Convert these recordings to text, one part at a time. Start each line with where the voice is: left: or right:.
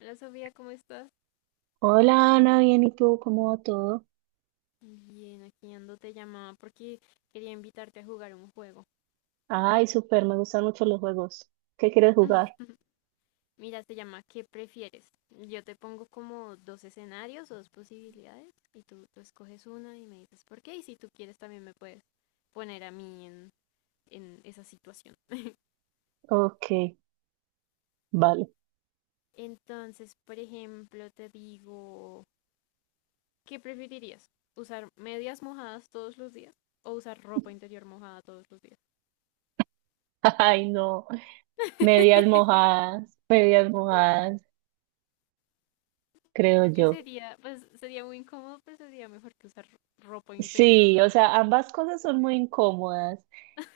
left: Hola Sofía, ¿cómo estás?
right: Hola Ana, bien, ¿y tú? ¿Cómo va todo?
left: Bien, aquí ando, te llamaba porque quería invitarte a jugar un juego.
right: Ay, súper, me gustan mucho los juegos. ¿Qué quieres jugar?
left: Mira, se llama ¿Qué prefieres? Yo te pongo como dos escenarios o dos posibilidades y tú escoges una y me dices por qué y si tú quieres también me puedes poner a mí en esa situación.
right: Ok, vale.
left: Entonces, por ejemplo, te digo, ¿qué preferirías? ¿Usar medias mojadas todos los días o usar ropa interior mojada todos los días?
right: Ay, no, medias mojadas, creo
left: Creo que
right: yo.
left: sería, pues sería muy incómodo, pues sería mejor que usar ropa interior
right: Sí, o
left: húmeda.
right: sea, ambas cosas son muy incómodas,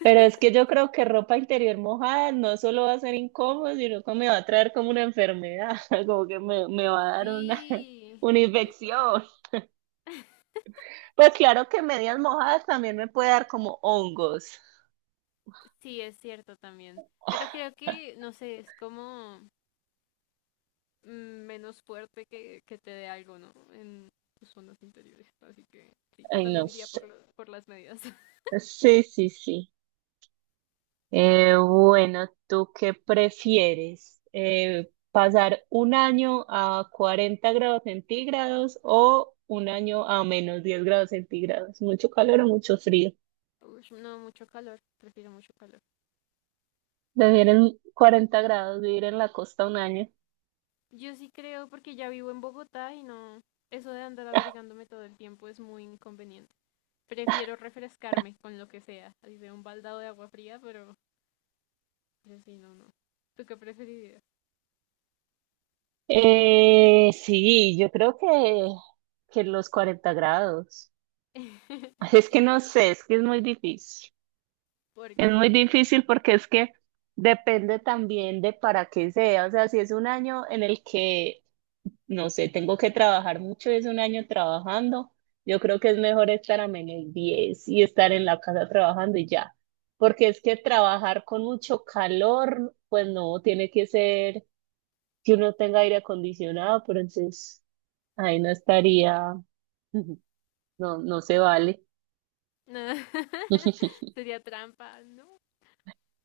right: pero es que yo creo que ropa interior mojada no solo va a ser incómodo, sino que me va a traer como una enfermedad, como que me va a dar una,
left: Sí,
right: una
left: total.
right: infección. Pues claro que medias mojadas también me puede dar como hongos.
left: Sí, es cierto también. Pero creo que, no sé, es como mm, menos fuerte que te dé algo, ¿no? En tus zonas interiores. Así que sí, yo
right: Ay, no.
left: también iría por las medidas.
right: Sí, sí, sí. Bueno, ¿tú qué prefieres? ¿Pasar un año a 40 grados centígrados o un año a -10 grados centígrados? ¿Mucho calor o mucho frío?
left: Ush, no, mucho calor. Prefiero mucho calor.
right: Vivir en 40 grados, vivir en la costa un año.
left: Yo sí creo porque ya vivo en Bogotá y no, eso de andar abrigándome todo el tiempo es muy inconveniente. Prefiero refrescarme con lo que sea, así sea un baldado de agua fría, pero yo sí, no, no. ¿Tú qué preferirías?
right: Sí, yo creo que los 40 grados. Es que no sé, es que es muy difícil. Es
left: Porque
right: muy difícil porque es que depende también de para qué sea. O sea, si es un año en el que, no sé, tengo que trabajar mucho y es un año trabajando, yo creo que es mejor estar a -10 y estar en la casa trabajando y ya. Porque es que trabajar con mucho calor, pues no, tiene que ser que uno tenga aire acondicionado, pero entonces ahí no estaría, no, no se vale.
left: sería trampa, ¿no?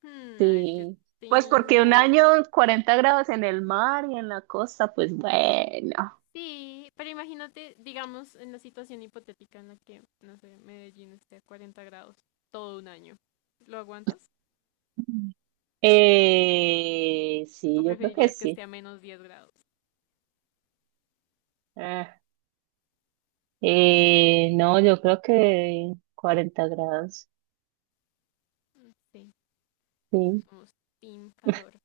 left: Hmm, a ver, yo
right: Sí, pues porque un año
left: tengo...
right: 40 grados en el mar y en la costa, pues bueno.
left: Sí, pero imagínate, digamos, en la situación hipotética en la que, no sé, Medellín esté a 40 grados todo un año. ¿Lo aguantas? ¿O
right: Sí, yo creo que
left: preferirías que esté
right: sí.
left: a -10 grados?
right: Ah, no, yo creo que 40 grados.
left: Sí, no
right: Sí,
left: somos team calor.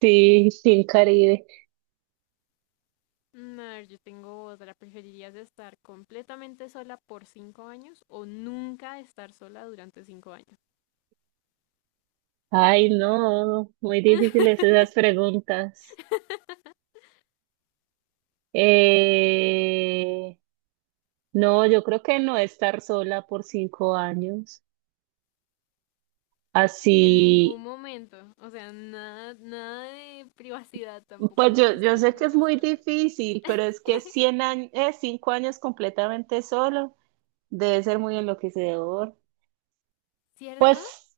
right: sí, sin Caribe.
left: Mm, a ver, yo tengo otra. ¿Preferirías estar completamente sola por 5 años o nunca estar sola durante 5 años?
right: Ay, no, muy difíciles esas preguntas. Eh, no, yo creo que no estar sola por 5 años.
left: En ningún
right: Así.
left: momento. O sea, nada de privacidad tampoco.
right: Pues
left: No vas
right: yo,
left: a
right: yo
left: estar
right: sé que es
left: nunca
right: muy
left: sola.
right: difícil, pero es que 100 años, 5 años completamente solo debe ser muy enloquecedor.
left: ¿Cierto?
right: Pues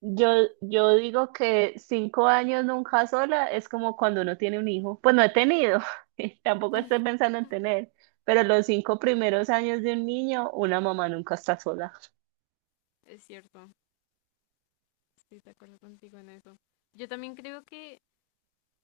right: yo, yo digo que 5 años nunca sola es como cuando uno tiene un hijo. Pues no he tenido, tampoco
left: Mm,
right: estoy pensando en tener, pero los 5 primeros años de un niño, una mamá nunca está sola.
left: es cierto. Sí, de acuerdo contigo en eso. Yo también creo que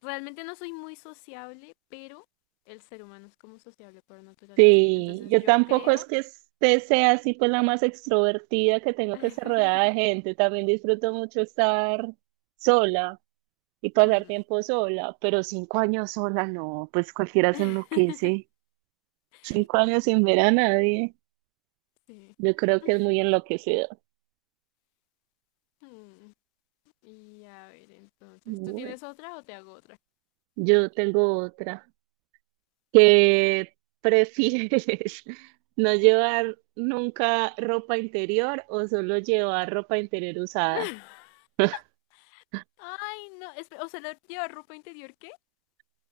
left: realmente no soy muy sociable, pero el ser humano es como sociable por naturaleza.
right: Sí,
left: Entonces
right: yo
left: yo
right: tampoco es
left: creo...
right: que sea así, pues la más extrovertida que tengo que estar rodeada de gente. También disfruto mucho estar sola. Y pasar
left: Mm,
right: tiempo sola, pero 5 años sola, no, pues cualquiera se enloquece. 5 años sin ver a nadie,
left: sí.
right: yo creo que es muy enloquecedor.
left: Ujú. Y a ver, entonces, ¿tú
right: Bueno,
left: tienes otra o te hago otra?
right: yo tengo otra. ¿Qué prefieres? ¿No llevar nunca ropa interior o solo llevar ropa interior usada?
left: Ay, no, o sea, ¿lleva ropa interior qué?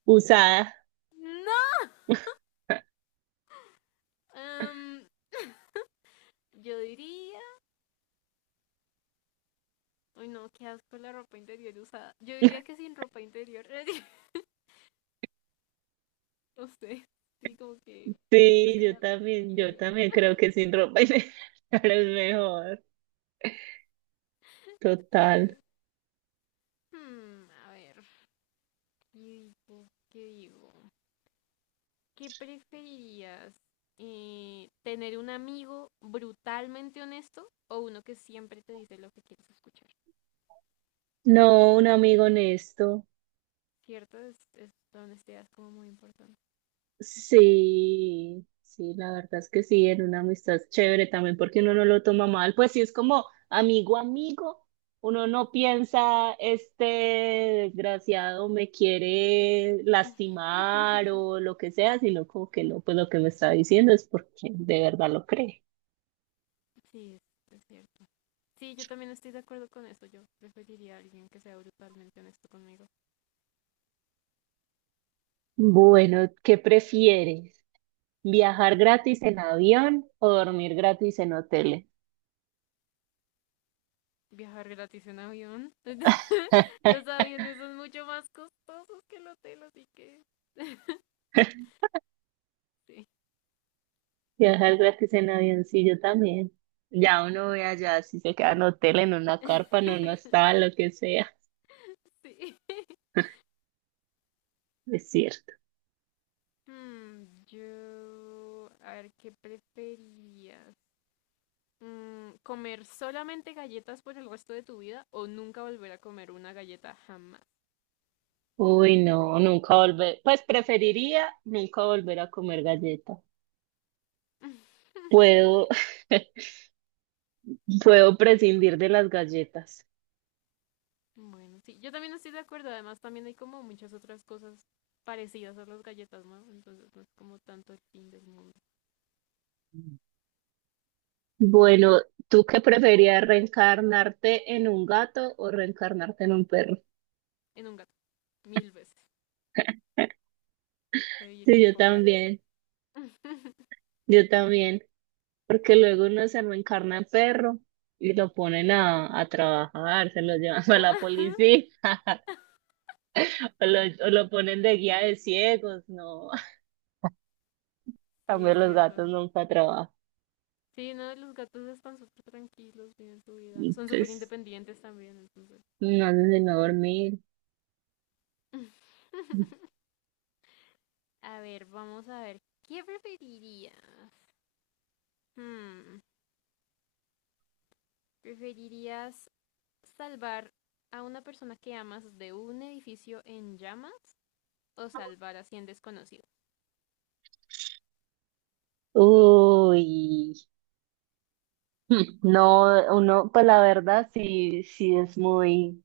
right: Usada.
left: No. Em, yo diría, uy, no, qué asco la ropa interior usada. Yo diría que sin ropa interior, no sé, sí, como que siento que
right: Sí,
left: sería
right: yo
left: higiénico.
right: también creo que sin ropa interior es mejor. Total.
left: Ay, a ver, ¿qué digo? ¿Qué digo? ¿Qué preferirías? ¿Tener un amigo brutalmente honesto o uno que siempre te dice lo que quieres escuchar?
right: No, un amigo honesto.
left: ¿Cierto? Es la honestidad es como muy importante.
right: Sí, sí, la verdad es que sí, en una amistad chévere también porque uno no lo toma mal, pues sí es como amigo amigo, uno no piensa este desgraciado me quiere lastimar o lo que sea, sino como que no, pues lo que me está diciendo es porque de verdad lo cree.
left: Sí, es cierto. Sí, yo también estoy de acuerdo con eso. Yo preferiría a alguien que sea brutalmente honesto conmigo.
right: Bueno, ¿qué prefieres? ¿Viajar gratis en avión o dormir gratis en hoteles?
left: Viajar gratis en avión. Los aviones son mucho más costosos que el hotel, así que... sí.
right: Viajar gratis en avioncillo también. Ya uno ve allá si se queda en hotel, en una carpa, en una hostal, lo que sea.
left: Sí.
right: Es cierto.
left: Yo, a ver, ¿qué preferirías? ¿Comer solamente galletas por el resto de tu vida o nunca volver a comer una galleta jamás?
right: Uy, no, nunca volver. Pues preferiría nunca volver a comer galletas. Puedo, puedo prescindir de las galletas.
left: Bueno, sí, yo también estoy de acuerdo. Además, también hay como muchas otras cosas parecidas a las galletas, ¿no? Entonces no es como tanto el fin del mundo.
right: Bueno, ¿tú qué preferías, reencarnarte en un gato o reencarnarte en un perro?
left: En un gato, mil veces. Soy
right: Sí, yo
left: equipo gatos.
right: también, yo también. Porque luego uno se reencarna en perro y lo ponen a trabajar, se lo llevan a la
left: Ah,
right: policía, o lo, o lo ponen de guía de ciegos, no. En
left: sí,
right: cambio,
left: es
right: los
left: cierto.
right: gatos nunca trabajan.
left: Sí, no, los gatos están súper tranquilos, viven su vida.
right: Y
left: Son súper
right: pues,
left: independientes también, entonces.
right: no hacen sino dormir.
left: A ver, vamos a ver. ¿Qué preferirías? Hmm, ¿Preferirías salvar a una persona que amas de un edificio en llamas o salvar a 100 desconocidos?
right: Uy, no, uno, pues la verdad sí, sí es muy,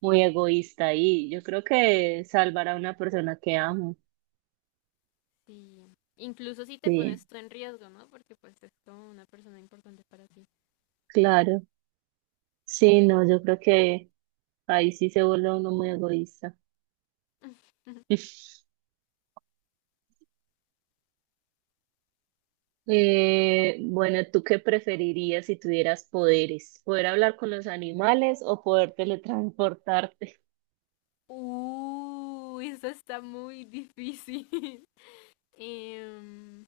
right: muy egoísta y yo creo que salvar a una persona que amo,
left: Sí. Incluso si te
right: sí,
left: pones tú en riesgo, ¿no? Porque pues es como una persona importante para ti.
right: claro, sí, no, yo creo que ahí sí se vuelve uno muy egoísta. Bueno, ¿tú qué preferirías si tuvieras poderes? ¿Poder hablar con los animales o poder teletransportarte?
left: Eso está muy difícil. Em,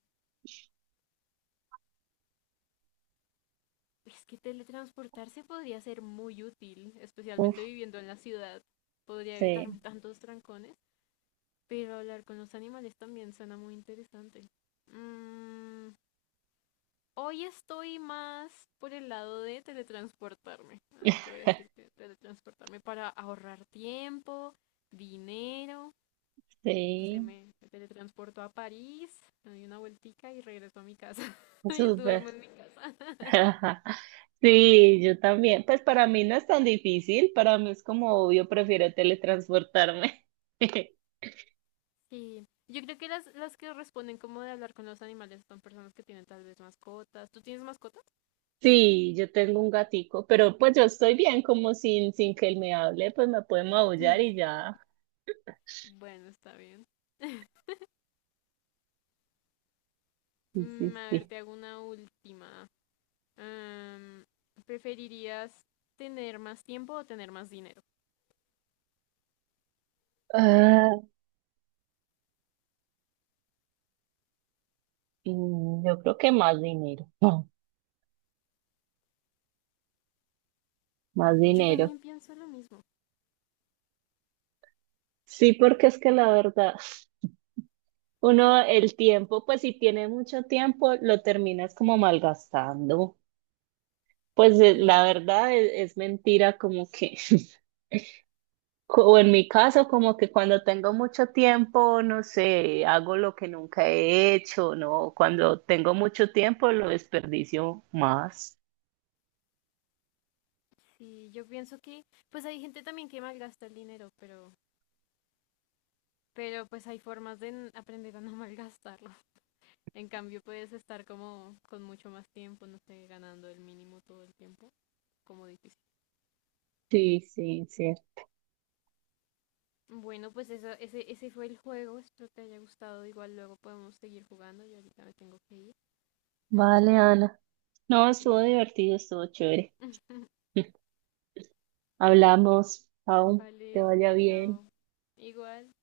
left: es que teletransportarse podría ser muy útil, especialmente
right: Uf,
left: viviendo en la ciudad. Podría evitarme
right: sí,
left: tantos trancones. Pero hablar con los animales también suena muy interesante. Mm, hoy estoy más por el lado de teletransportarme. Así que voy a decir que teletransportarme para ahorrar tiempo, dinero. No sé,
right: sí,
left: me teletransporto a París, me doy una vueltica y regreso a mi casa. Y
right: súper.
left: duermo en mi casa.
right: Sí, yo también. Pues para mí no es tan difícil, para mí es como obvio, prefiero teletransportarme.
left: Sí. Yo creo que las que responden como de hablar con los animales son personas que tienen tal vez mascotas. ¿Tú tienes mascotas?
right: Sí, yo tengo un gatico, pero pues yo estoy bien como sin que él me hable, pues me puede maullar
left: Mm,
right: y ya.
left: bueno, está bien.
right: Sí,
left: Mm,
right: sí,
left: a ver,
right: sí.
left: te hago una última. Am, ¿Preferirías tener más tiempo o tener más dinero?
right: Yo creo que más dinero, más
left: Yo
right: dinero.
left: también pienso lo mismo.
right: Sí, porque es que la verdad, uno el tiempo, pues si tiene mucho tiempo, lo terminas como malgastando. Pues
left: Sí,
right: la verdad es mentira, como que, o en mi caso, como que cuando tengo mucho tiempo, no sé, hago lo que nunca he hecho, ¿no? Cuando tengo mucho tiempo, lo desperdicio más.
left: sí, yo pienso que, pues hay gente también que malgasta el dinero, pero pues hay formas de aprender a no malgastarlo. En cambio, puedes estar como con mucho más tiempo, no sé, ganando el mínimo todo el tiempo, como difícil.
right: Sí, sí, sí.
left: Bueno, pues eso, ese fue el juego. Espero te haya gustado. Igual luego podemos seguir jugando. Yo ahorita me tengo que ir. Entonces,
right: Vale,
left: espero que
right: Ana.
left: te
right: No, estuvo
left: cuides.
right: divertido, estuvo chévere. Hablamos, aún te
left: Vale,
right: vaya bien.
left: chao. Igual.